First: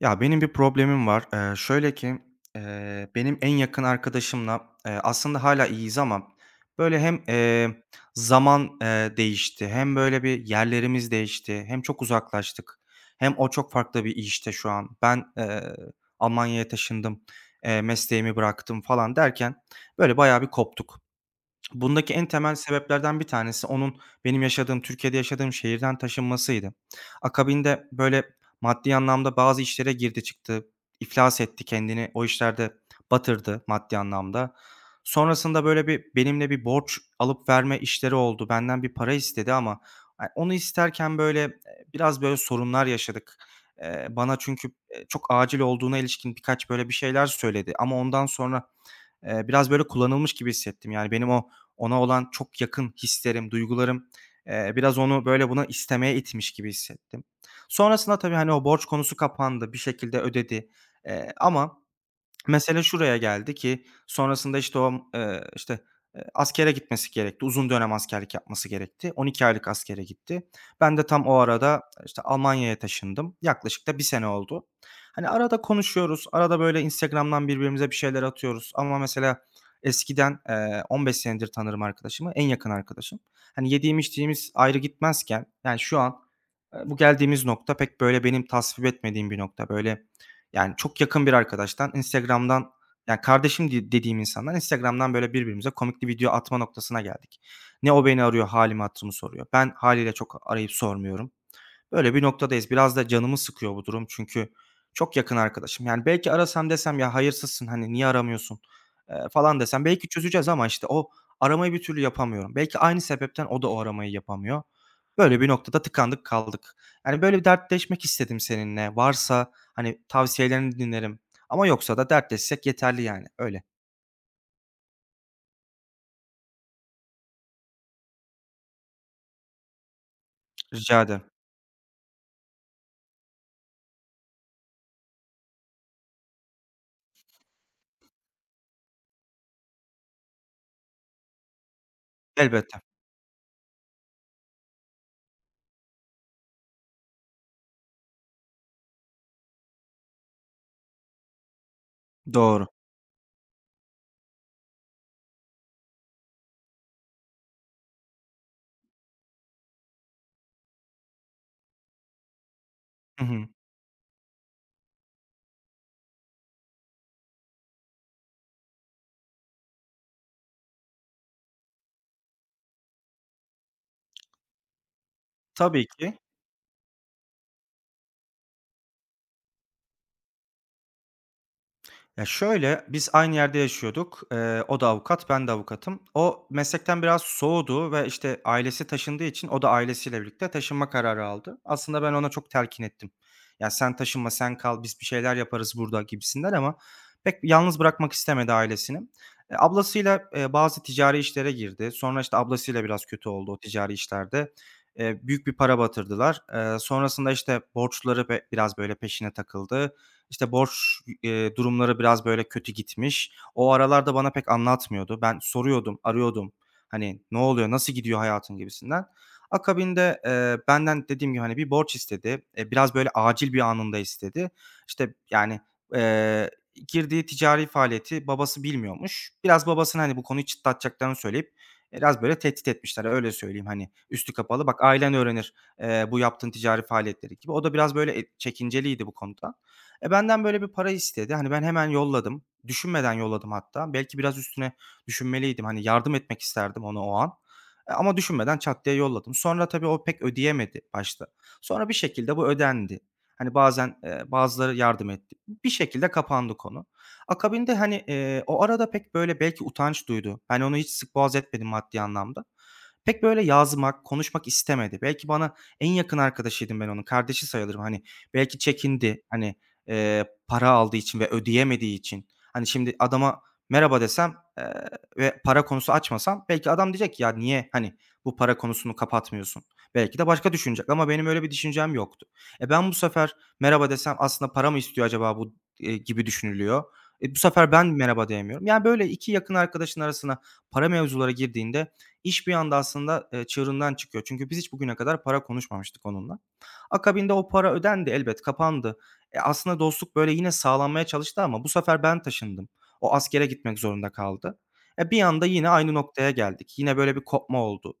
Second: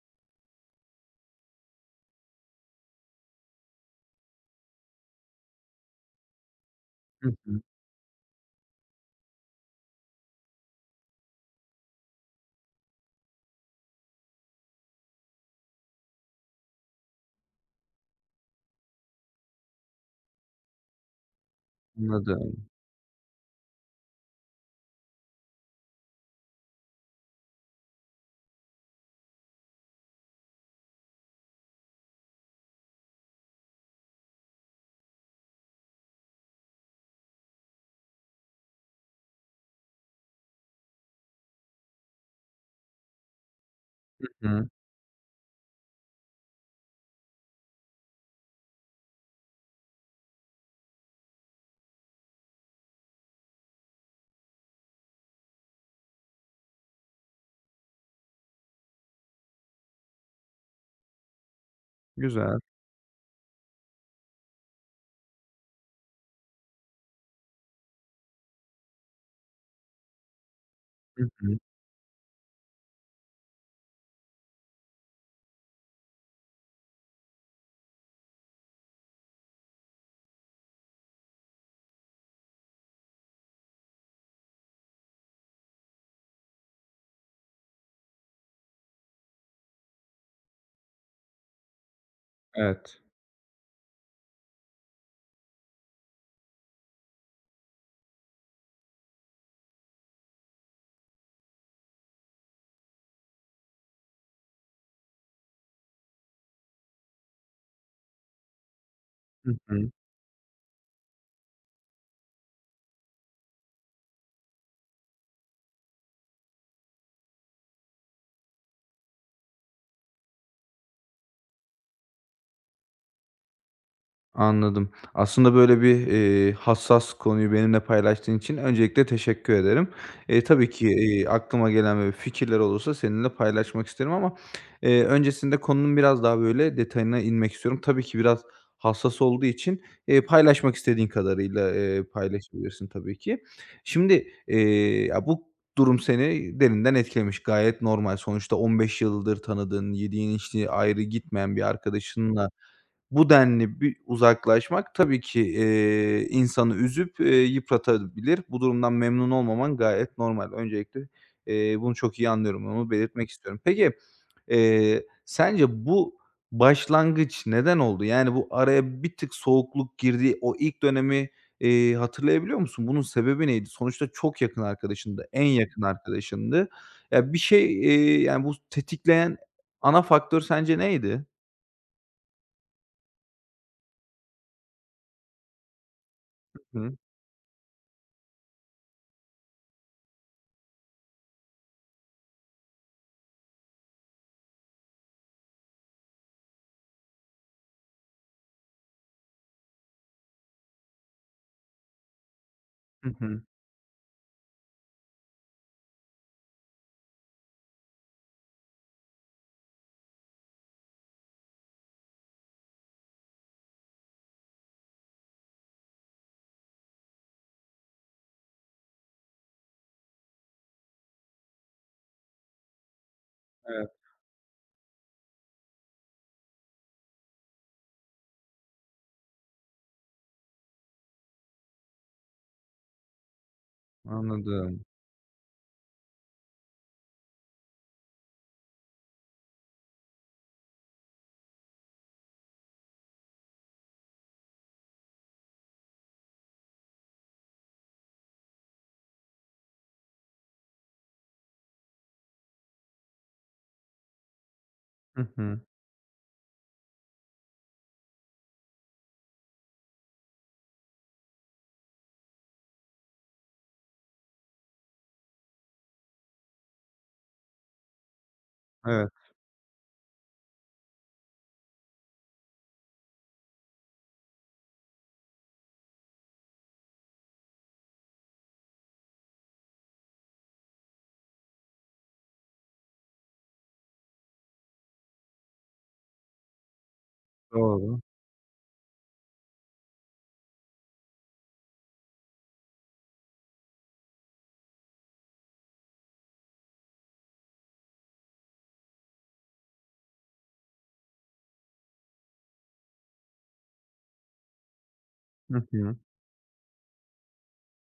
Ya, benim bir problemim var. Şöyle ki, benim en yakın arkadaşımla, aslında hala iyiyiz ama böyle hem, Hı hı. eee, zaman değişti, hem böyle bir yerlerimiz değişti, hem çok uzaklaştık, hem o çok farklı bir işte şu an. Ben Almanya'ya taşındım, mesleğimi bıraktım falan derken böyle bayağı bir koptuk. Bundaki en temel Anladım. sebeplerden bir tanesi onun benim yaşadığım, Türkiye'de yaşadığım şehirden taşınmasıydı. Akabinde, böyle, maddi anlamda bazı işlere girdi çıktı, iflas etti kendini, o işlerde batırdı maddi anlamda. Sonrasında, böyle, bir benimle bir borç alıp verme işleri oldu. Benden bir para istedi ama, onu isterken, böyle, biraz, böyle, sorunlar yaşadık. Bana Hı hı. çünkü, çok acil olduğuna ilişkin birkaç, böyle, bir şeyler söyledi ama ondan sonra biraz böyle kullanılmış gibi hissettim. Yani benim o ona olan çok yakın hislerim, duygularım, biraz onu böyle buna istemeye itmiş gibi hissettim. Sonrasında tabii, hani, o borç konusu kapandı, bir şekilde ödedi, ama... Güzel. Mesele şuraya geldi ki sonrasında, işte, o, askere gitmesi gerekti. Uzun dönem askerlik yapması gerekti. 12 aylık askere gitti. Ben de Hı tam o hı. arada, işte, Almanya'ya taşındım. Yaklaşık da bir sene oldu. Hani, arada konuşuyoruz. Arada, böyle, Instagram'dan birbirimize bir şeyler atıyoruz ama mesela eskiden, 15 senedir tanırım arkadaşımı, en yakın arkadaşım. Hani, yediğim içtiğimiz ayrı gitmezken, yani, şu an, bu geldiğimiz nokta pek, böyle, benim tasvip etmediğim bir nokta. Böyle yani, çok yakın bir arkadaştan, Instagram'dan, Evet. yani, kardeşim di dediğim insandan Instagram'dan, böyle, birbirimize komikli video atma noktasına geldik. Ne o beni arıyor, hâlimi hatırımı soruyor. Ben hâliyle çok arayıp sormuyorum. Böyle bir noktadayız. Biraz da canımı sıkıyor bu durum çünkü çok yakın arkadaşım. Yani belki arasam desem ya hayırsızsın hani niye aramıyorsun, Hı falan desem hı. belki çözeceğiz ama işte o aramayı bir türlü yapamıyorum. Belki aynı sebepten o da o aramayı yapamıyor. Böyle bir noktada tıkandık kaldık. Yani böyle bir dertleşmek istedim seninle. Varsa hani tavsiyelerini dinlerim ama yoksa da dertleşsek yeterli yani öyle. Anladım. Aslında böyle bir, hassas konuyu benimle paylaştığın için öncelikle teşekkür ederim. Tabii ki, Rica ederim. Aklıma gelen böyle fikirler olursa seninle paylaşmak isterim ama, öncesinde konunun biraz daha böyle detayına inmek istiyorum. Tabii ki biraz hassas olduğu için, paylaşmak istediğin kadarıyla, Elbette. paylaşabilirsin tabii ki. Şimdi, ya, bu durum seni derinden etkilemiş. Gayet normal. Sonuçta 15 yıldır tanıdığın, yediğin içtiği ayrı gitmeyen bir arkadaşınla Doğru. bu denli bir uzaklaşmak tabii ki, insanı üzüp, yıpratabilir. Bu durumdan memnun olmaman gayet normal. Öncelikle, bunu çok iyi anlıyorum, onu Hı belirtmek hı. istiyorum. Peki, sence bu başlangıç neden oldu? Yani, bu araya bir tık soğukluk girdiği o ilk dönemi, hatırlayabiliyor musun? Bunun sebebi neydi? Sonuçta çok yakın arkadaşındı, en yakın Tabii ki. arkadaşındı. Ya, bir şey, yani, bu tetikleyen ana faktör sence neydi? Ya, şöyle, biz aynı yerde yaşıyorduk. O da avukat, ben de avukatım. O Hı. meslekten biraz soğudu ve, işte, ailesi taşındığı için o da ailesiyle birlikte taşınma kararı aldı. Aslında ben ona çok telkin ettim. "Ya, sen taşınma, sen kal, biz bir şeyler yaparız burada." gibisinden ama pek yalnız bırakmak istemedi ailesini. E, ablasıyla, bazı ticari işlere girdi. Sonra, işte, ablasıyla biraz Hı hı. kötü Hı. oldu o ticari işlerde. Büyük bir para batırdılar. Sonrasında, işte, borçları biraz, böyle, peşine takıldı. İşte borç, durumları biraz böyle kötü gitmiş. O aralarda bana pek anlatmıyordu. Ben soruyordum, arıyordum. Hani, "Ne oluyor, nasıl gidiyor hayatın?" gibisinden. Akabinde, benden dediğim gibi, hani, bir borç istedi. E, biraz böyle acil bir Evet. anında istedi. İşte, yani, eee, girdiği ticari faaliyeti babası bilmiyormuş. Biraz babasını, hani, bu konuyu çıtlatacaklarını söyleyip e, biraz böyle tehdit etmişler, öyle söyleyeyim, hani, üstü kapalı. "Bak, Anladım. ailen öğrenir, bu yaptığın ticari faaliyetleri." gibi. O da biraz böyle e çekinceliydi bu konuda. E, benden böyle bir para istedi. Hani ben hemen yolladım. Düşünmeden yolladım hatta. Belki biraz üstüne düşünmeliydim. Hani yardım etmek isterdim ona o an. E, ama düşünmeden çat diye yolladım. Sonra tabii o pek ödeyemedi başta. Sonra bir şekilde bu ödendi. Hani bazen e, bazıları yardım Hı etti. hı. Bir şekilde kapandı konu. Akabinde hani e, o arada pek böyle belki utanç duydu. Hani onu hiç sık boğaz etmedim maddi anlamda. Pek böyle yazmak, konuşmak istemedi. Belki bana en yakın arkadaşıydım ben onun. Kardeşi sayılırım. Hani belki Evet, çekindi. Hani... Para aldığı için ve ödeyemediği için. Hani, şimdi adama merhaba desem, ve para konusu açmasam belki adam diyecek ki, "Ya, niye, hani, bu para konusunu kapatmıyorsun?" Belki de başka düşünecek ama benim öyle bir düşüncem yoktu. E, ben bu sefer merhaba desem aslında para mı istiyor acaba bu, gibi düşünülüyor. E, bu sefer ben doğru. merhaba diyemiyorum. Yani, böyle 2 yakın arkadaşın arasına para mevzuları girdiğinde iş bir anda aslında, çığırından çıkıyor. Çünkü biz hiç bugüne kadar para konuşmamıştık onunla. Akabinde o para ödendi elbet, kapandı. E, aslında dostluk böyle yine sağlanmaya çalıştı ama bu sefer ben taşındım. O askere gitmek zorunda kaldı. E, bir anda Hı yine aynı hı. noktaya geldik. Yine böyle bir kopma oldu.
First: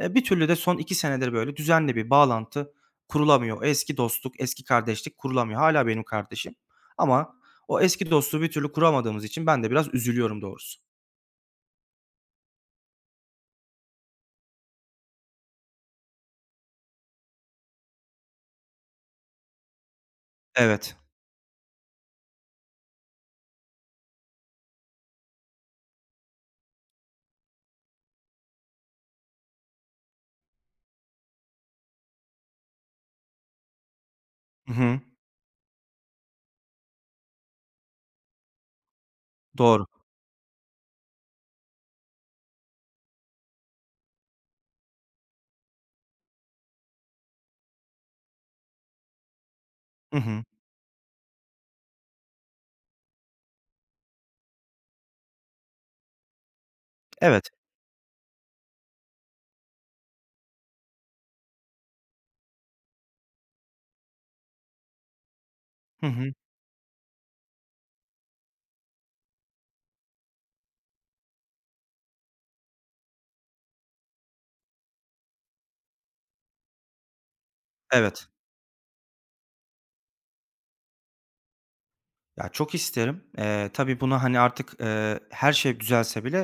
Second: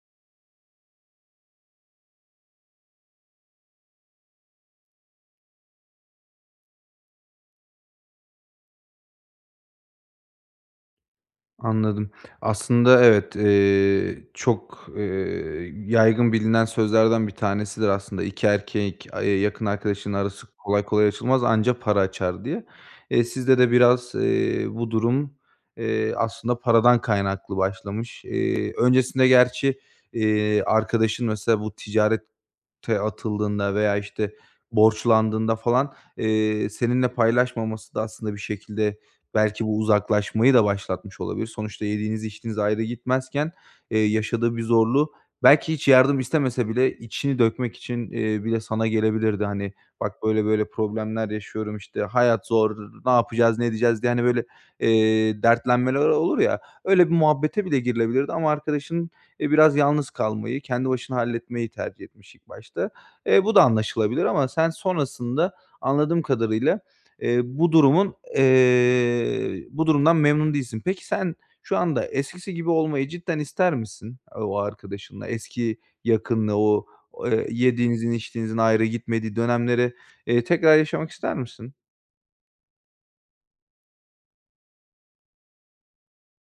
E, bir türlü de son 2 senedir böyle düzenli bir bağlantı kurulamıyor. O eski dostluk, eski kardeşlik kurulamıyor. Hala benim kardeşim ama o eski dostluğu bir türlü kuramadığımız için ben de biraz üzülüyorum doğrusu. Anladım. Aslında evet, çok, yaygın bilinen sözlerden bir tanesidir aslında. "İki erkek, yakın arkadaşın arası kolay Evet. kolay açılmaz, anca para açar." diye. Sizde de biraz, bu durum, aslında paradan kaynaklı başlamış. Öncesinde gerçi, arkadaşın mesela bu ticaret te atıldığında veya, işte, Hı hı. borçlandığında falan, seninle paylaşmaması da aslında bir şekilde belki bu Doğru. uzaklaşmayı da başlatmış olabilir. Sonuçta yediğiniz içtiğiniz ayrı gitmezken, yaşadığı bir zorluğu belki hiç yardım istemese bile içini dökmek için, bile sana gelebilirdi. Hani, "Bak, Hı hı. böyle böyle problemler yaşıyorum, işte, hayat zor, ne yapacağız, ne edeceğiz?" diye, hani, böyle, dertlenmeler olur ya, öyle bir Evet. muhabbete bile girilebilirdi ama arkadaşın biraz yalnız kalmayı, kendi başına halletmeyi tercih etmiş ilk başta. Bu da anlaşılabilir ama sen sonrasında Hı anladığım hı. kadarıyla, bu durumdan memnun değilsin. Peki sen şu anda eskisi gibi olmayı cidden ister misin? O arkadaşınla eski yakınlığı, o, yediğinizin, Evet. içtiğinizin ayrı gitmediği dönemleri, tekrar yaşamak ister misin? Ya, çok isterim. Tabii buna, hani, artık, her şey düzelse bile,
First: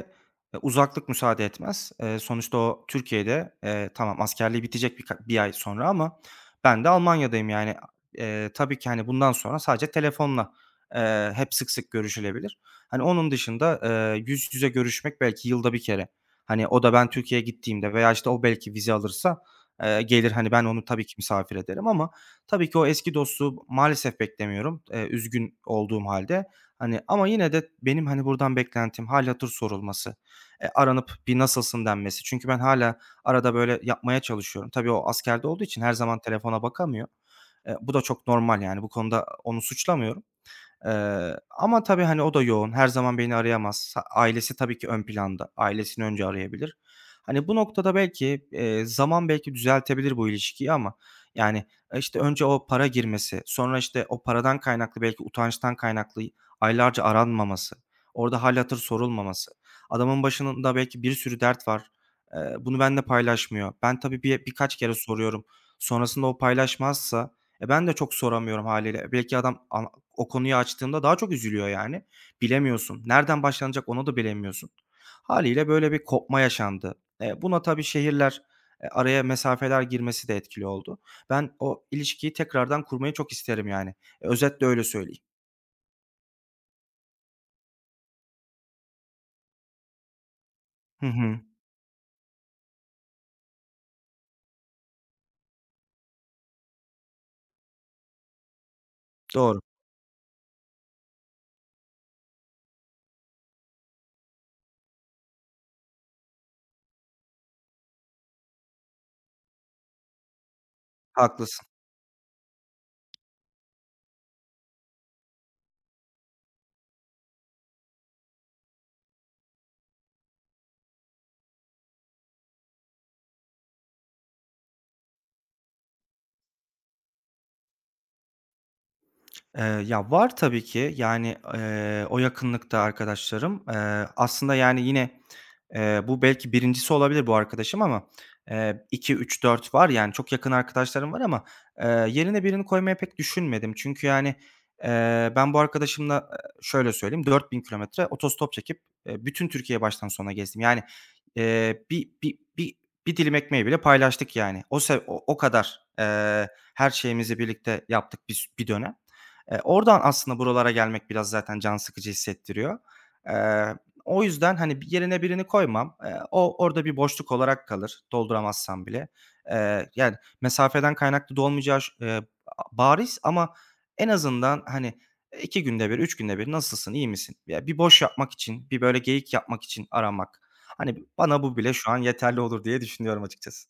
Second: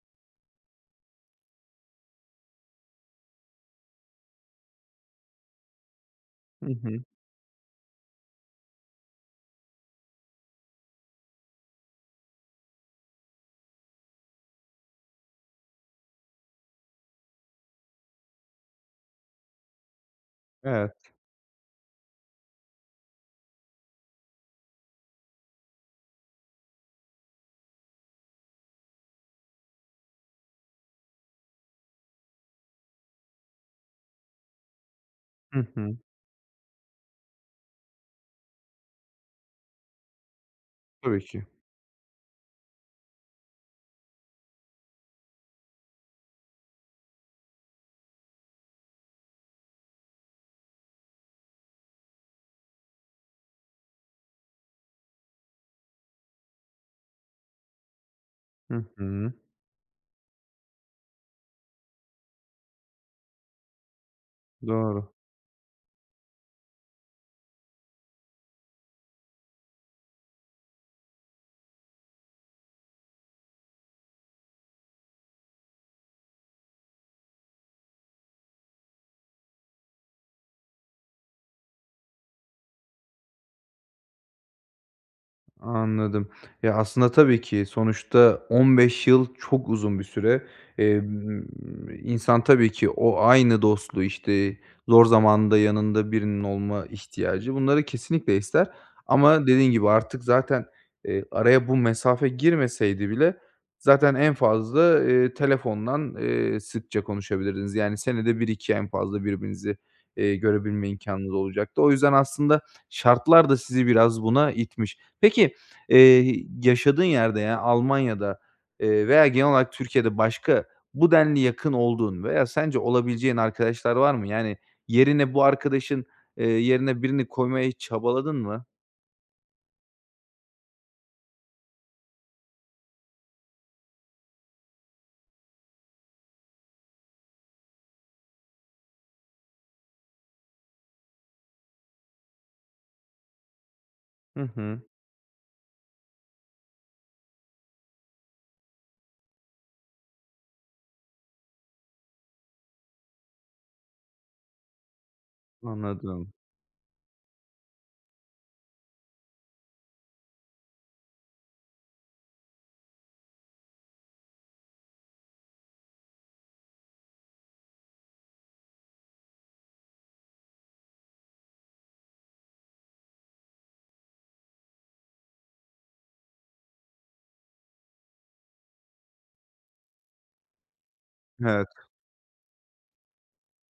uzaklık müsaade etmez. Sonuçta o Türkiye'de, tamam askerliği bitecek bir 1 ay sonra ama Hı ben de hı. Almanya'dayım yani. Tabii ki, hani, bundan sonra sadece telefonla, hep sık sık görüşülebilir. Hani, onun dışında, yüz yüze görüşmek belki yılda bir kere. Hani, o da ben Türkiye'ye gittiğimde veya, işte, o belki vize alırsa, gelir, hani, ben onu Evet. tabii ki misafir ederim ama... Tabii ki o eski dostu maalesef beklemiyorum, üzgün olduğum halde. Hani, ama yine de benim, hani, buradan beklentim hâlihazır sorulması, aranıp bir nasılsın denmesi. Çünkü ben hâlâ arada böyle yapmaya çalışıyorum. Tabii o askerde olduğu Hı için her hı. zaman telefona bakamıyor. Bu da çok normal yani bu konuda onu suçlamıyorum. Tabii ki. Ama tabii, hani, o da yoğun. Her zaman beni arayamaz. Ha ailesi tabii ki ön planda. Ailesini önce arayabilir. Hani, bu noktada belki, zaman belki düzeltebilir bu ilişkiyi ama, yani, e, işte, önce o para girmesi, sonra, işte, o paradan kaynaklı belki utançtan kaynaklı aylarca aranmaması, orada hâl hatır Hı hı. sorulmaması, adamın başında belki bir sürü dert var. Bunu benimle paylaşmıyor. Ben tabii birkaç kere Doğru. soruyorum. Sonrasında o paylaşmazsa, e, ben de çok soramıyorum haliyle. Belki adam o konuyu açtığımda daha çok üzülüyor yani. Bilemiyorsun. Nereden başlanacak onu da bilemiyorsun. Haliyle böyle bir kopma yaşandı. Buna tabii şehirler, araya mesafeler girmesi de etkili oldu. Ben o ilişkiyi tekrardan kurmayı çok isterim yani. E, özetle öyle söyleyeyim. Anladım. Ya, aslında tabii ki sonuçta 15 yıl çok uzun bir süre. Hı hı. Emm, insan tabii ki o aynı dostluğu, işte, zor zamanında yanında birinin olma ihtiyacı bunları kesinlikle ister ama Doğru. dediğin gibi artık zaten, araya bu mesafe girmeseydi bile zaten en fazla, telefondan, sıkça konuşabilirdiniz. Yani senede bir iki en fazla birbirinizi, görebilme imkanınız Haklısın. olacaktı. O yüzden aslında şartlar da sizi biraz buna itmiş. Peki, yaşadığın yerde, yani, Almanya'da, veya genel olarak Türkiye'de başka bu denli yakın olduğun veya sence olabileceğin arkadaşlar var mı? Yani, yerine bu arkadaşın, yerine birini koymaya hiç çabaladın mı? Ya, var tabii ki. Yani, o yakınlıkta arkadaşlarım. Aslında yani yine... Bu belki birincisi olabilir bu arkadaşım ama, 2, 3, 4 var yani çok yakın arkadaşlarım var ama, yerine birini koymaya pek düşünmedim. Çünkü yani, Hı hı, ben bu arkadaşımla, şöyle söyleyeyim, 4.000 kilometre otostop çekip, bütün Türkiye'yi baştan sona gezdim. Yani, eee, bir bir bir bir dilim ekmeği bile paylaştık yani. O se o o kadar, anladım. Her şeyimizi birlikte yaptık bir dönem. Oradan aslında buralara gelmek biraz zaten can sıkıcı hissettiriyor. O yüzden, hani, yerine birini koymam. O orada bir boşluk olarak kalır dolduramazsam bile. Yani, mesafeden kaynaklı da olmayacağı ş bariz ama en azından, hani, 2 günde bir, 3 günde bir "Nasılsın, iyi misin?" Ya, bir boş yapmak için, bir böyle geyik yapmak için aramak. Hani, bana bu Evet. bile şu an yeterli olur diye düşünüyorum açıkçası.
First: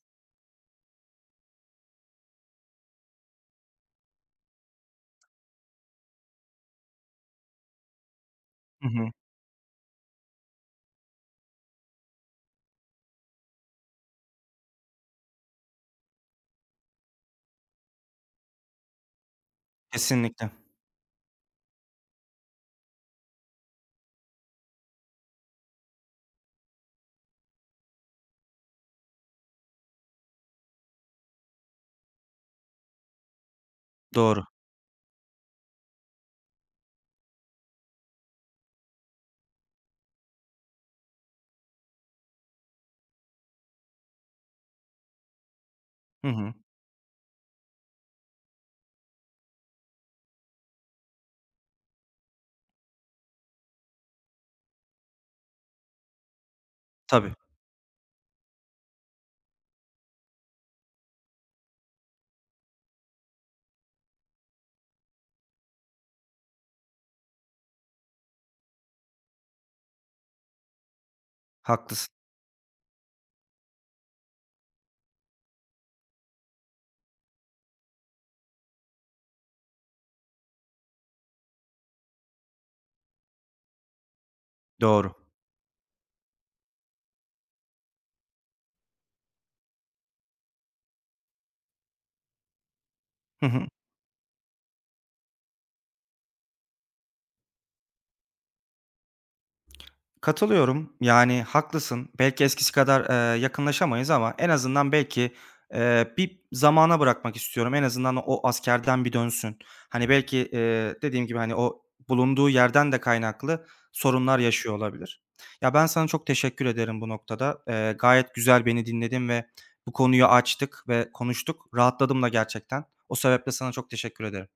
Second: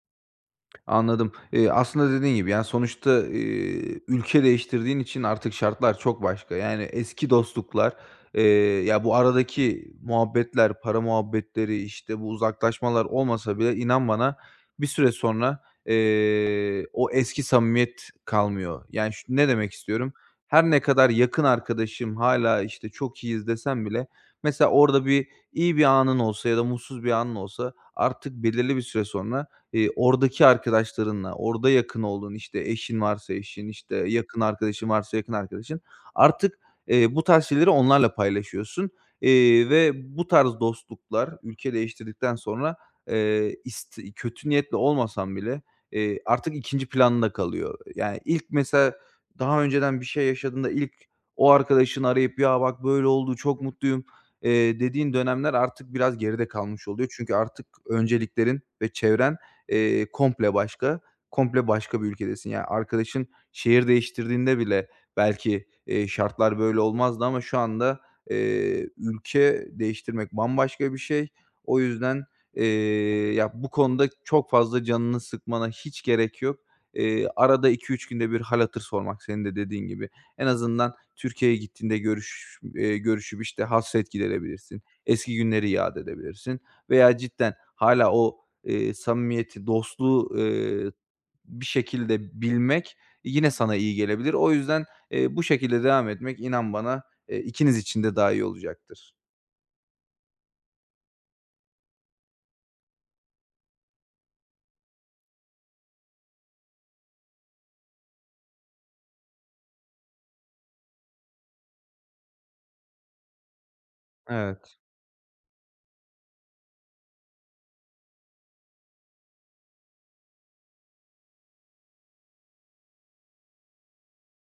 Anladım. Aslında dediğin gibi, yani, sonuçta, ülke değiştirdiğin için artık şartlar çok başka. Yani, eski dostluklar, eee, Hı ya, hı. bu aradaki muhabbetler, para muhabbetleri, işte, bu uzaklaşmalar olmasa bile inan bana bir süre sonra, o eski samimiyet kalmıyor. Yani, ne demek istiyorum? Kesinlikle. Her ne kadar yakın arkadaşım hala işte, çok iyiyiz desem bile mesela orada bir iyi bir anın olsa ya da mutsuz bir anın olsa artık belirli bir süre sonra oradaki arkadaşlarınla, orada yakın olduğun, işte, eşin varsa eşin, işte, yakın Doğru. arkadaşın varsa yakın arkadaşın artık, bu tarz şeyleri onlarla paylaşıyorsun, ve bu tarz dostluklar ülke değiştirdikten sonra, ist kötü niyetli olmasam bile, Hı hı. artık ikinci planda kalıyor. Yani, ilk mesela daha önceden bir şey yaşadığında ilk o arkadaşını arayıp "Ya, bak böyle oldu, çok mutluyum." Dediğin dönemler artık biraz geride kalmış oluyor. Tabii, Çünkü artık önceliklerin ve çevren komple başka, komple başka bir ülkedesin. Yani arkadaşın şehir değiştirdiğinde bile belki, şartlar böyle olmazdı ama şu anda, ülke değiştirmek bambaşka bir şey. O haklısın. yüzden, eee, ya, bu konuda çok fazla canını sıkmana hiç gerek yok. Arada iki üç günde bir hâl hatır sormak senin de dediğin gibi. En azından Türkiye'ye gittiğinde görüşüp, işte, hasret giderebilirsin. Doğru. Eski günleri yad edebilirsin veya cidden hala o samimiyeti, dostluğu, bir şekilde bilmek Hı yine hı. sana iyi gelebilir. O yüzden, bu şekilde devam etmek inan bana, ikiniz için de daha iyi olacaktır. Katılıyorum. Yani haklısın. Belki eskisi kadar, yakınlaşamayız ama en azından belki, bir zamana bırakmak istiyorum. En azından o askerden bir dönsün. Hani, belki, dediğim gibi, hani, o bulunduğu yerden de kaynaklı sorunlar yaşıyor Evet, olabilir. Ya, ben sana çok teşekkür ederim bu noktada. Gayet güzel beni dinledin ve bu konuyu açtık ve konuştuk. Rahatladım da gerçekten. O sebeple sana çok teşekkür ederim.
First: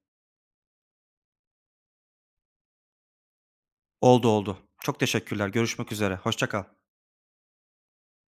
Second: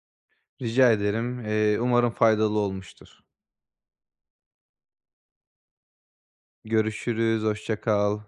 rica ederim. Umarım faydalı olmuştur. Oldu, oldu. Çok teşekkürler. Görüşmek üzere. Hoşça kal. Görüşürüz, hoşça kal.